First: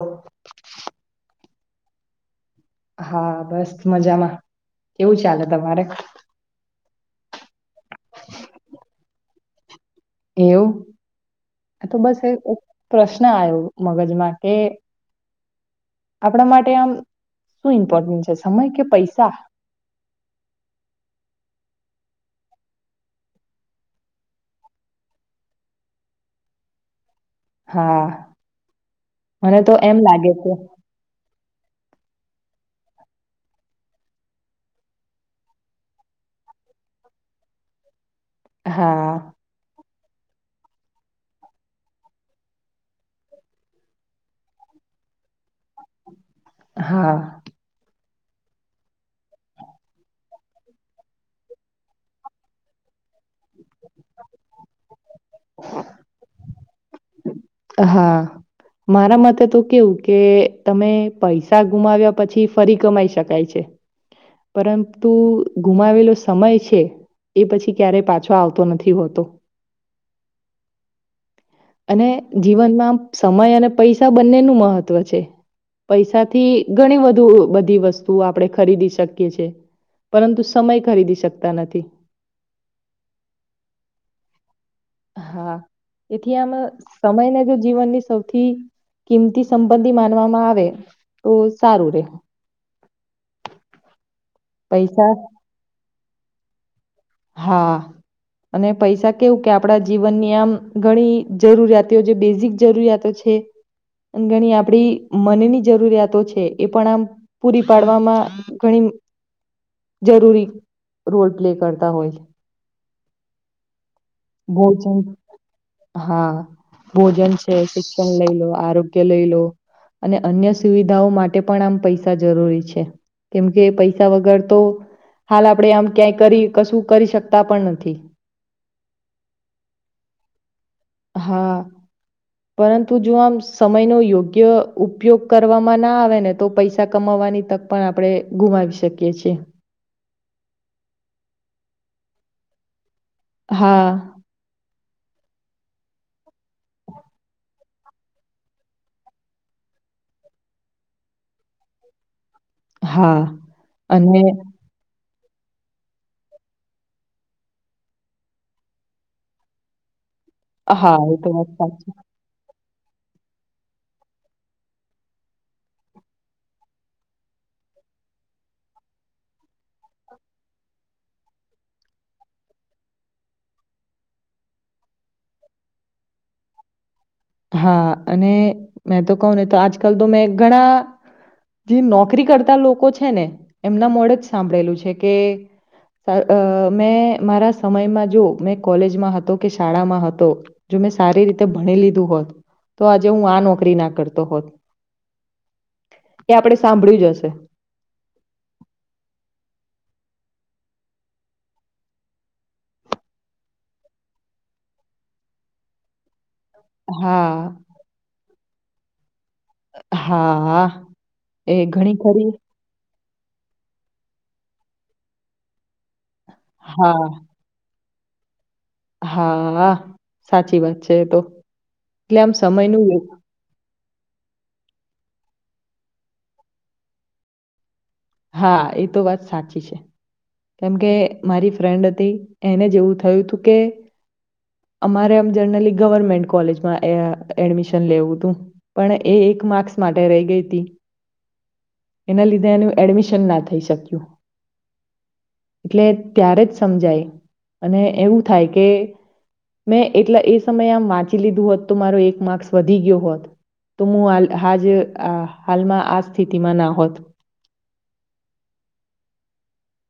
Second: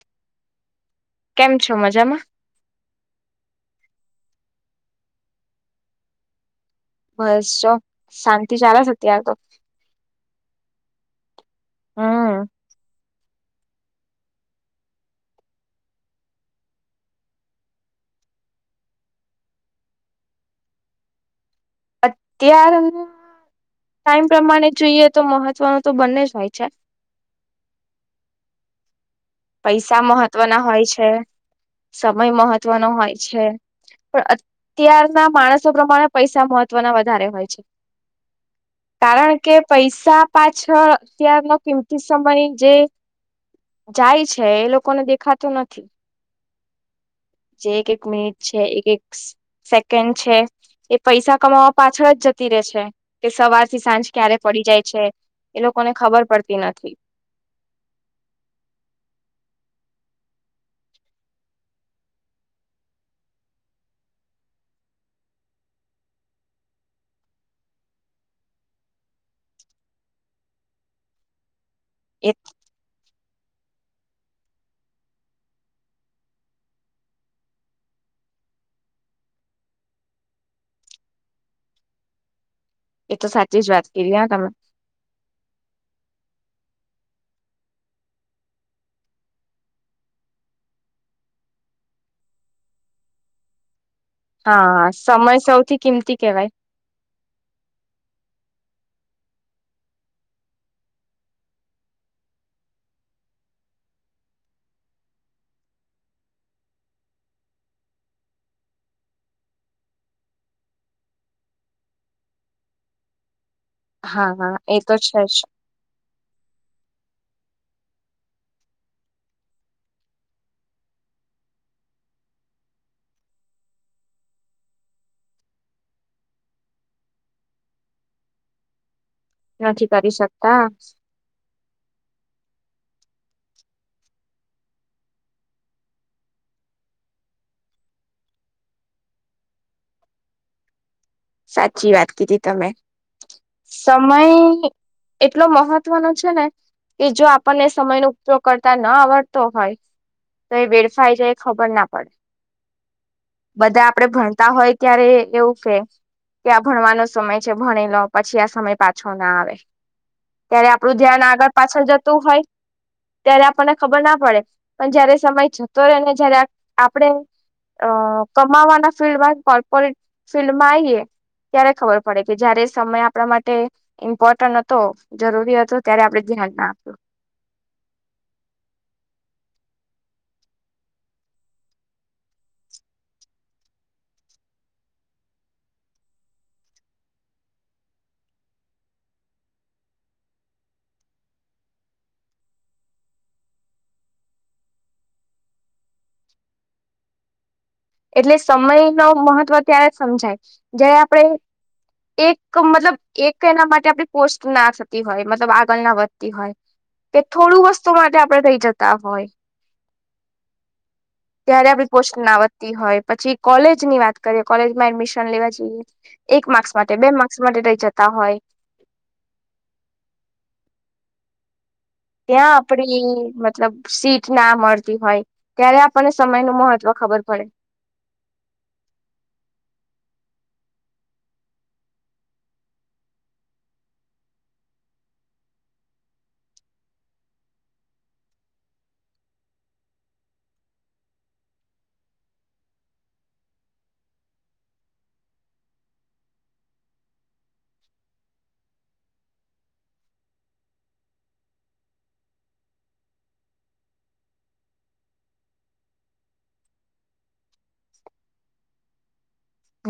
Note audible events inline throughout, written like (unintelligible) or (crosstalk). હ. કેમ છો મજામાં? હા બસ મજામાં કેવું ચાલે તમારે? બસ ચો શાંતિ ચાાલ છે, અત્યારે તો એવું તો બસ હમ એક પ્ર ના આવ્યો મગજમાં કે આપણા માટે આમ શું ઇમ્પોર્ટન્ટ છે સમય કે પૈસા? (inaudible) અત્યાર ટાઈમ પ્રમાણે જોઈએ તો મહત્વનું તો બંને જ હોય છે. હા. મને તો એમ પૈસા લાગે છે મહત્વના હોય છે, સમય મહત્વનો હોય છે. પણ અત્યારના માણસો પ્રમાણે પૈસા મહત્વના વધારે હોય છે. હા કારણ કે પૈસ શા પાછળ અત્યારનો કિંમતી સમય જે જાય છે, એ લોકોને દેખાતું નથી હા. જે એક એક મિનિટ છે એક એક સેકન્ડ છે. એ પૈસા કમાવા પાછળ જ જતી રે છે કે સવારથી સાંજ ક્યારે પડી જાય છે. એ લોકોને ખબર પડતી નથી. હા. મારા મતે તો કેવું કે તમે પૈસા ગુમાવ્યા પછી ફરી કમાઈ શકાય છે. પરંતુ ગુમાવેલો સમય છે. એ પછી ક્યારેય પાછો આવતો નથી હોતો. અને એ જીવનમાં આ સમય અને પૈસા બંનેનું મહત્વ છે. પૈસાથી ઘણી બધુ બધી વસ્તુ આપણે ખરીદી શકીએ છે. પરંતુ સમય ખરીદી શકતા નથી એ તો સાચી જ વાત કરી આ તમે હા એથી આમ સમય ને જો જીવનની સૌથી કિંમતી સંબંધી માનવામાં આવે તો સારું રહેે (inaudible) હા સમય સૌથી કિંમતી કેવાય. હા. અને પૈસા કેવું કે આપણા જીવનની આમ ઘણી જરૂરિયાતીઓ જે બેઝિક જરૂરિયાતો છે. થે ઘણી આપડી મનની જરૂરિયાતો છે, એ પણ આમ પૂરી પાડવામાં ઘણી જરૂરી રોલ પ્લે કરતા હોય. હા હા એ ભોજન! તો છે જ હા, ભોજન. શિક્ષણ લઈ લો, આરોગ્ય લઈ લો, અને અન્ય સુવિધાઓ માટે પણ આમ પૈસા જરૂરી છે. કેમ કે પૈસા વગર તો હાલ આપડણે આમ ક્યાંય કરી કશું કરી શકતા પણ નથી. નથી કરી શકતા. હા પરંતુ જો આમ સમય નો યોગ્ય ઉપયોગ કરવામાં ના આવે ને તો પૈસા કમાવવાની તક પણ આપડે ગુમાવી શકીએ છે. સાચી વાત કીધી તમે હા સમય એટલો મહત્વનો છે, ને કે જો આપણને સમય નો ઉપયોગ કરતા ન આવડતો હોય તો એ વેડફાઈ જાય એ ખબર ના પડે. હા બધા આપડે અને ભણતા હોય ત્યારે એવું છે, કે આ ભણવાનો સમય છે, ભણી લો પછી આ સમય પાછો ના આવે ત્યારે હા આપડું એ ધ્યાન તો વાત આગળ પાછળ સાચી જતું હોય (inaudible) ત્યારે આપણને ખબર ના પડે પણ જયારે સમય જતો રહે ને જયારે આપણે અ કમાવાના ફિલ્ડ માં કોર્પોરેટ ફિલ્ડ માં આઈએ ત્યારે ખબર પડે કે જયારે સમય આપણા માટે ઇમ્પોર્ટન્ટ હતો જરૂરી હતો ત્યારે આપણે ધ્યાન ના આપ્યું. હા, અને મેં તો કહું ને તો આજકાલ તો મેં ઘણા જે નોકરી કરતા લોકો છે, ને એમના મોે જ સાંભળેલું છે, કે મેં મારા સમયમાં જો મેં કોલેજમાં હતો કે શાળામાં હતો ત સારી રીતે ભણી લીધું હોત તો આજે હું આ નોકરી ના કરતો હોત. એ આપણેે સાંભળ્યું જ હશે. એટલે સમય ન મહત્વ ત્યારે જ સમજાય જયારે આપણે એક મતલબ એક એના માટે આપડી પોસ્ટ ના થતી હોય મતલબ આગળના વધ (unintelligible) હોય કે હા, થોડું વસ્તુ માટે આપણે રઈ જતા હોય હા હા એ ત્યારે આપણી ઘણી પોસ્ટ ખરી ના વધતી હોય પછી કોલેજ ની વાત કરીએ કોલેજ માં એડમિશન લેવા જઈએ એક માર્ક્સ માટે બે માર્ક્સ માટે રહી જતા હોય હા હા સાચી વાત છે, એ તો એટલે આમ ત્યાં સમયનું આપડી વ્ય- મતલબ (unintelligible) સીટ ના મળતી હોય ત્યારે આપણને સમય નું મહત્વ ખબર પડે હા, એ તો વાત સાચી છે. કેમ કે મારી ફ્રેન્ડ હતી એને જે એવું થયું હતું કે અમારે આમ જનરલી ગવર્મેન્ટ કોલેજમાં એ અ એડમિશન લેવું તું પણ એ એક માર્ક્સ માટે રહી ગઈ હતી એના લીધે એનું એડમિશન ના થઈ શક્યું. એટલે ત્યારે જ સમજાય અને એવું થાય કે મેં એટલા એ સમયે આમ વાંચી લીધું હોત તો મારો એક માર્ક્સ વધી ગયો હોત તો હું હાલ હાજ હાલમાં આ સ્થિતિમાં ના હોત (inaudible)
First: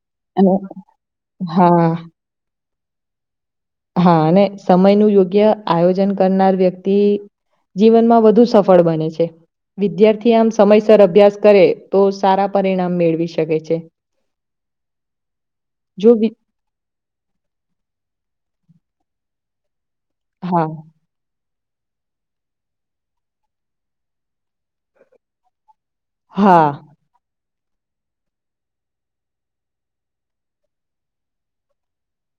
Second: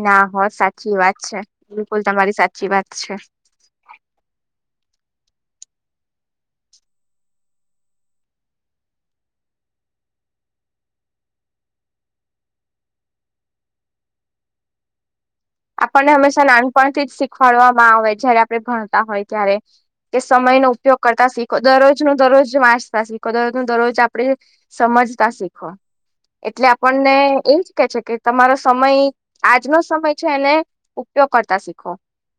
ના, હો અને સાચી વાત છે, હા બિલકુલ તમારી સાચી વાત છે. સમય નું યોગ્ય આયોજન કરનાર વ્યક્તિ જીવનમાં વધુ સફળ બને છે. વિદ્યાર્થી આમ સમયસર અભ્યાસ કરે તો સારા પરિણામ મેળવી શકે છે. (inaudible) જો આપણને વિ હંમેશા નાનપણથી જ શીખવાડવામાં આવે જયારે આપણે ભણતા હોય ત્યારે તે સમય હા નો ઉપયોગ કરતા શીખ દરરોજ નું દરરોજ વાંચતા શીખો દરરોજ નું દરરોજ આપડે સમજતા શીખો. હા એટલે આપણને એ જ કે છે, કે તમારો સમય આજનો સમય છે, એને ઉપયોગ કરતા શીખો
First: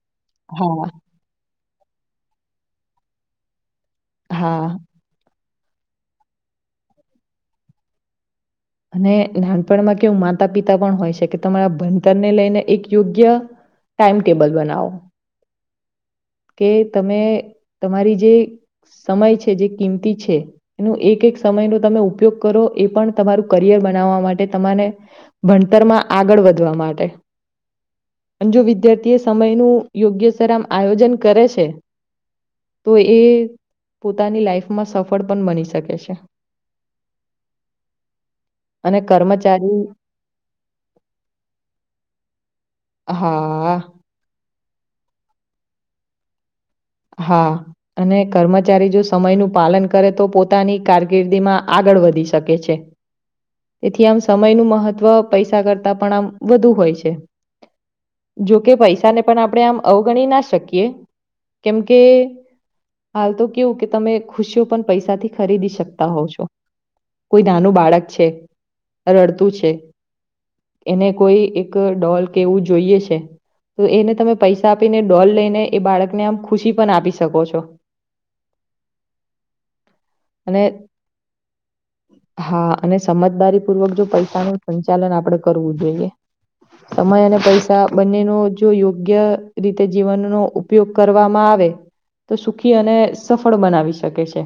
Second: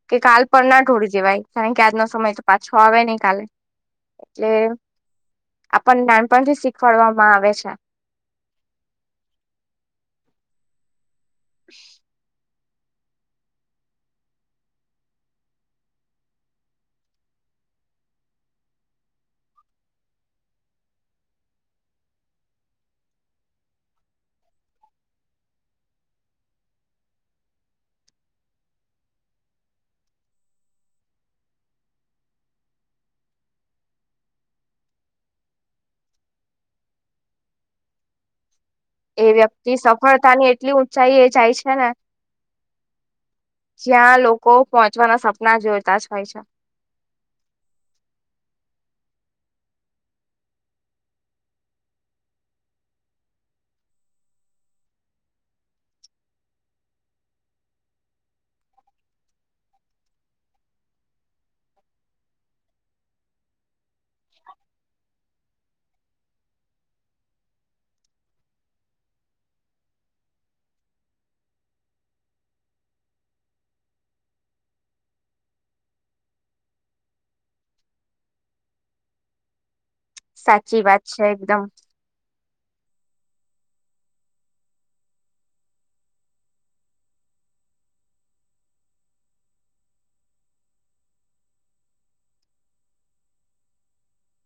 કે કાલ પણ ના હા ઢોળી જવાય કારણ કે આજનો સમય તો પાછો આવે નહી કાલે એટલે હા આપણને નાનપણથી શીખવાડવામાં આવે છે. અને નાનપણમાં કેવું માતા પિતા પણ હોય છે, કે તમારા ભણતર ને લઈને એક યોગ્ય ટાઈમટેબલ બનાવો કે તમે તમારી જે સમય છે, જે કિંમતી છે, એનું એક એક સમયનો તમે ઉપયોગ કરો એ પણ તમારું કરિયર બનાવવા માટે તમાને ભણતરમાં આ ગળ વધવા માટે અને જો વિદ્યાર્થી એ સમયનું યોગ્ય સર આમ આયોજન કરે છે. તો એ પોતાની લાઈફમાં સફળ પણ બની શકે છે. (inaudible) એ વ્યક્તિ કર્મચારી સફળતાની એટલી ઊંચાઈ એ જાય છે, ને હા. કો પહોંચવાના સપના જોતા જ હોય છે. હા અને કર્મચારી જો સમયનું પાલન કરે તો પોતાની કારકિર્દીમાં આગ ળ વધી શકે છે. તેથી આમ સમયનું મહત્વ પૈસા કરતા પણ આમ વધુ હોય છે. જોકે પૈસાને પણ આપણે આમ અવગણી ના શકીએ કેમકે હાલ તો કેવું કે તમે ખુશીઓ પણ પૈસાથી ખરીદી શકતા હોવ છો કોઈ નાનું બાળક છે, રડતું છે. એને કોઈ એક ડોલ કે એવું જોઈએ છે. તો એને તમે પૈસા આપીને ડોલ લઈને એ બાળકને આમ ખુશી પન આપી શકો છો. અને સાચી વાત છે, એકદમ હા અને સમજદારી પૂર્વક જો પૈસાનું સંચાલન આપડે કરવું જોઈએ સમય અને પૈસા બંનેનો જો યોગ્ય રીતે જીવનનો ઉપયોગ કર રવામાં આવે તો સુખી અને સફળ બનાવી શકે છે.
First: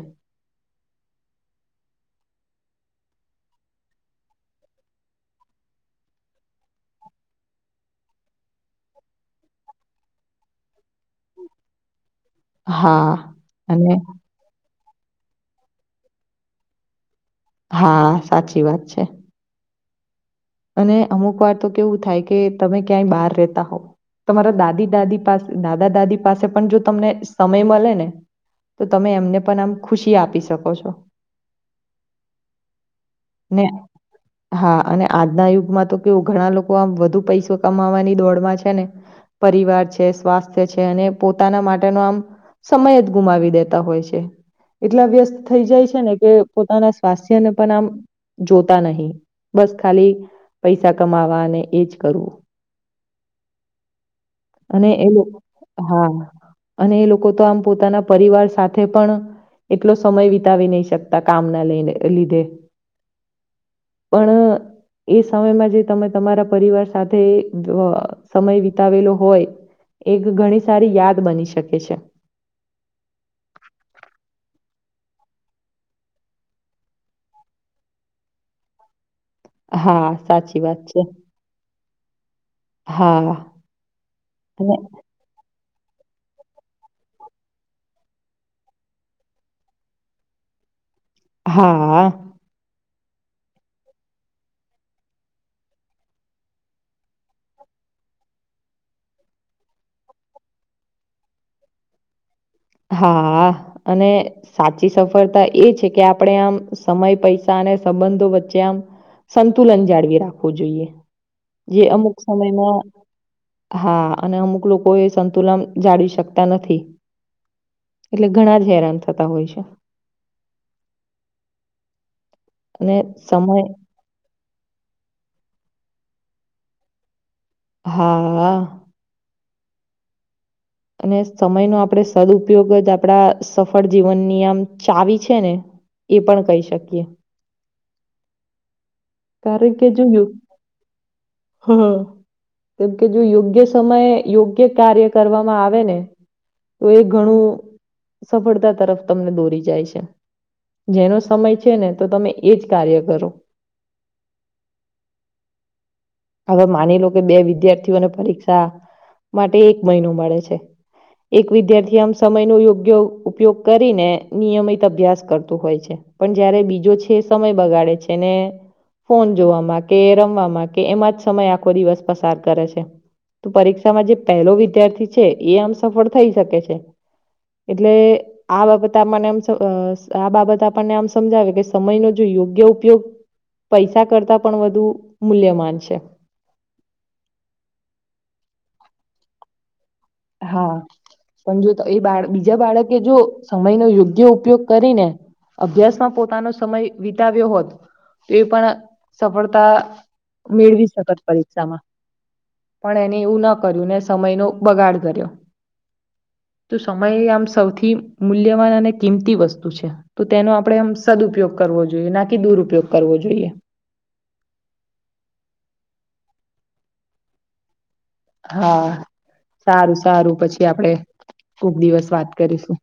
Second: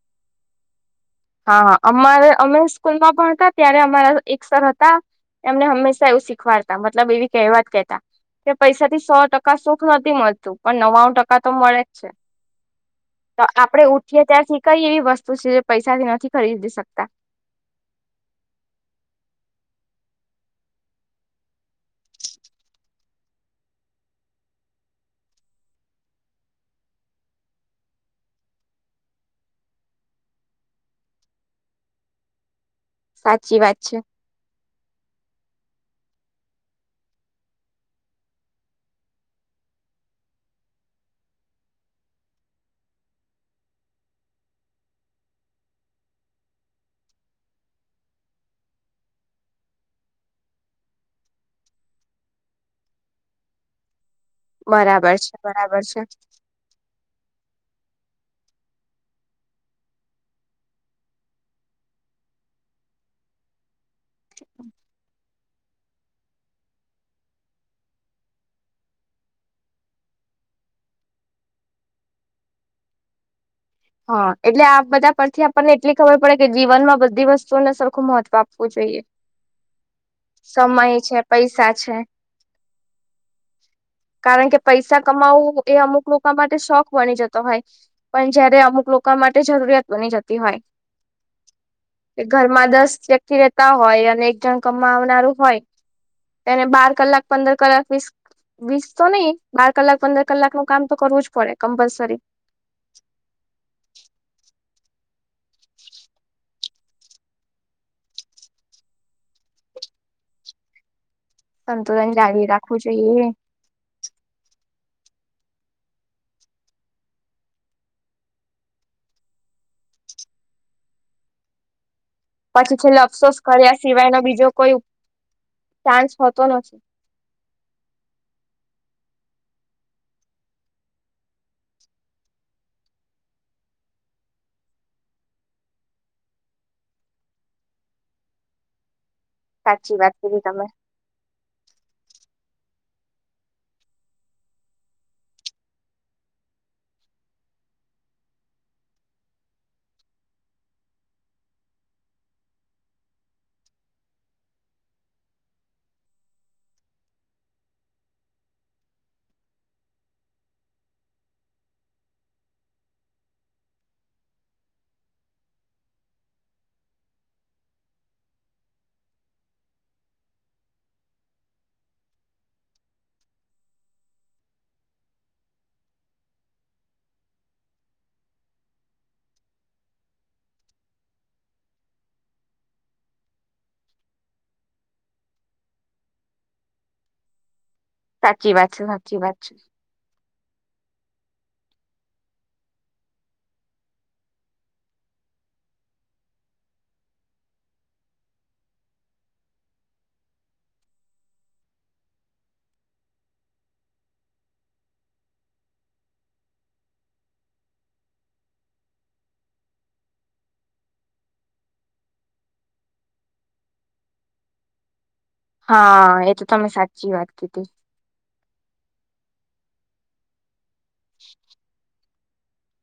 હા હા અમારે અમે સ્કૂલમાં ભણતા હતા ત્યારે અમારા એક સર હતા એમને હંમેશા એવું શીખવાડતા મતલબ એવી કહેવત કેતા તે પૈસાથી સો ટકા સુખ નથી મળતું પણ ન્વાણું ટકા તો મળેજ છે. હા તો આપડે અને ઉઠીએ ત્યાંથી કઈ એવી વસ્તુ છે, જે પૈસાથી નથી ખરીદી શકતા હા સાચી વાત છે. અને અમુક વાર તો કેવું થાય કે તમે ક્યાંય બહાર રેતા હોવ તમારા દાદી દાદી પાસે દાદા દાદી પાસે પણ જો તમને સમય મલે ને તો તમે એમને પણ આમ ખુશી આપી શકો છો. સાચી ને વાત છે હા અને આજના યુગમાં તો કેવું ઘણા લોકો આમ વધુ પૈસો કમાવાની દોડમાં છેને પરિવાર છે, સ્વાસ્થ્ય છે, અને પોતાના માટેનો આમ સમય જ ગુમાવી દેતા હોય છે. એટલા વ્યસ્ત થઈ જાય છે, ને કે પોતાના સ્વાસ્થ્યને પણ આમ જોતા નહીં બસ ખાલી પૈસા કમાવા અને એજ કરવું અને એ બરાબર લોક છે બરાબર છે હા અને એ લોકો તો આમ પોતાના પરિવાર સાથે પણ એટલો સમય વિતાવી નહી શકતા કામના લઈને લીધે પણ. એ સમયમાં જે તમે તમારા પરિવાર સાથે અ સમય વિતાવેલો હોય એક ઘણી સારી યાદ બની શકે છે. હા એટલે આ બધા પરથી આપણને એટલી ખબર પડે કે જીવન માં બધી વસ્તુઓને સરખું મહત્વ આપવું જોઈએ હા, સાચી વાત સમય છે પૈસા છે હા, કારણ કે અને પૈસા કમાવું એ અમુક લોકો માટે શોખ બની જતો હોય પણ જયારે અમુક લોકો માટે જરૂરિયાત બની જતી હોય હા, કે ઘરમાં દસ વ્યક્તિ રેતા હોય અને એક જણ કમાં આવનારું હોય એને બાર કલાક પંદર કલાક વીસ વીસ તો નહીં બાર કલાક પંદર કલાક નું કામ તો કરવું જ પડે કમ્પલસરી હા અને સાચી સફળતા એ છે કે આપણેે આમ સમય પૈસા સંબંધો વચ્ચે આમ સંતુલન જાળવી રાખવું જોઈએ જે અમુક સંતુલન જાળવી રાખવું સમયમાં જોઈએ હા અને અમુક લોકો કોઈ સંતુલન જાળવી શકતા નથી એટલે ઘણા જ હેરાન થતા હોય છે પછી અને છેલ્લે અફસોસ સમય કર્યા સિવાયનો બીજો કોઈ ચાન્સ હોતો નથી હા અને સમયનો આપણે સદઉપયોગ જ આપડા સફળ જીવનની આમ ચાવી છે ને એ પણ કહી શકીએ કારણ કે સાચી જો વાત યુ કીધી તમે હ કેમ કે જો યોગ્ય સમયે યોગ્ય કાર્ય કરવામાં આવે ને તો એ ઘણું સફળતા તરફ તમને દોરી જાય છે જેનો સમય છે ને તો તમે એ જ કાર્ય કરો હવે માની લો કે બે વિદ્યાર્થીઓને પરીક્ષા માટે એક મહિનો મળે છે એક વિદ્યાર્થી આમ સમય નો યોગ્ય ઉપયોગ કરીને નિયમિત અભ્યાસ કરતું હોય છે પણ જયારે બીજો છે સમય બગાડે છે ને ફોન જોવાવામાં કે રમવામાં એમાં જ સમય આખો દિવસ પસાર કરે છે પરીક્ષામાં જે પહેલો વિદ્યાર્થી છે એ એમ સફળ થઈ શકે છે એટલે આ બાબત આપણે એમ આ બાબત આપણને આમ સમજાવે કે સમય જોઈએ યોગ્ય ઉપયોગ પૈસા કરતા પણ વધુ મૂલ્યમાન છે સાચી વાત છે સાચી વાત છે હા પણ જો એ બાળ બીજા બાળકે જો સમય નો યોગ્ય ઉપયોગ કરી ને અભ્યાસમાં પોતાનો સમય વિતાવ્યો હોત તો એ પણ સફળતા મેળવી સકત પરીક્ષામાં પણ એને એવું ના કર્યું ને સમય નો બગાડ કર્યો તો સમય એ આમ સૌથી મૂલ્યવાન અને કિંમતી વસ્તુ છે તો તેનો આપણે આમ સદ ઉપયોગ કરી કરવો જોઈએ ના કે દુરપયોગ કરવો જોઈએ હા એ તો તમે સાચી વાત કીધી હા સારું સારું પછી આપડે ખુબ દિવસ વાત કરીશું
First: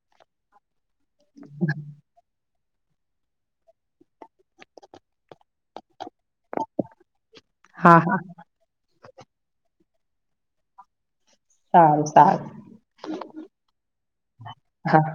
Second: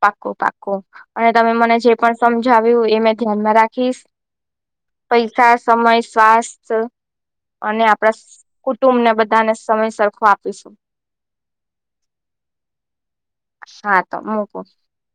પાકો પાકો અને તમે મને જે પણ સમજાયુ એ ધ્યાનમાં રાખીશ પૈસા સમય સ્વાસ્થ અને હા આપણા હા કુટુંબને બધાને સમય સરખો આપીશું સારું સારું હા તો હા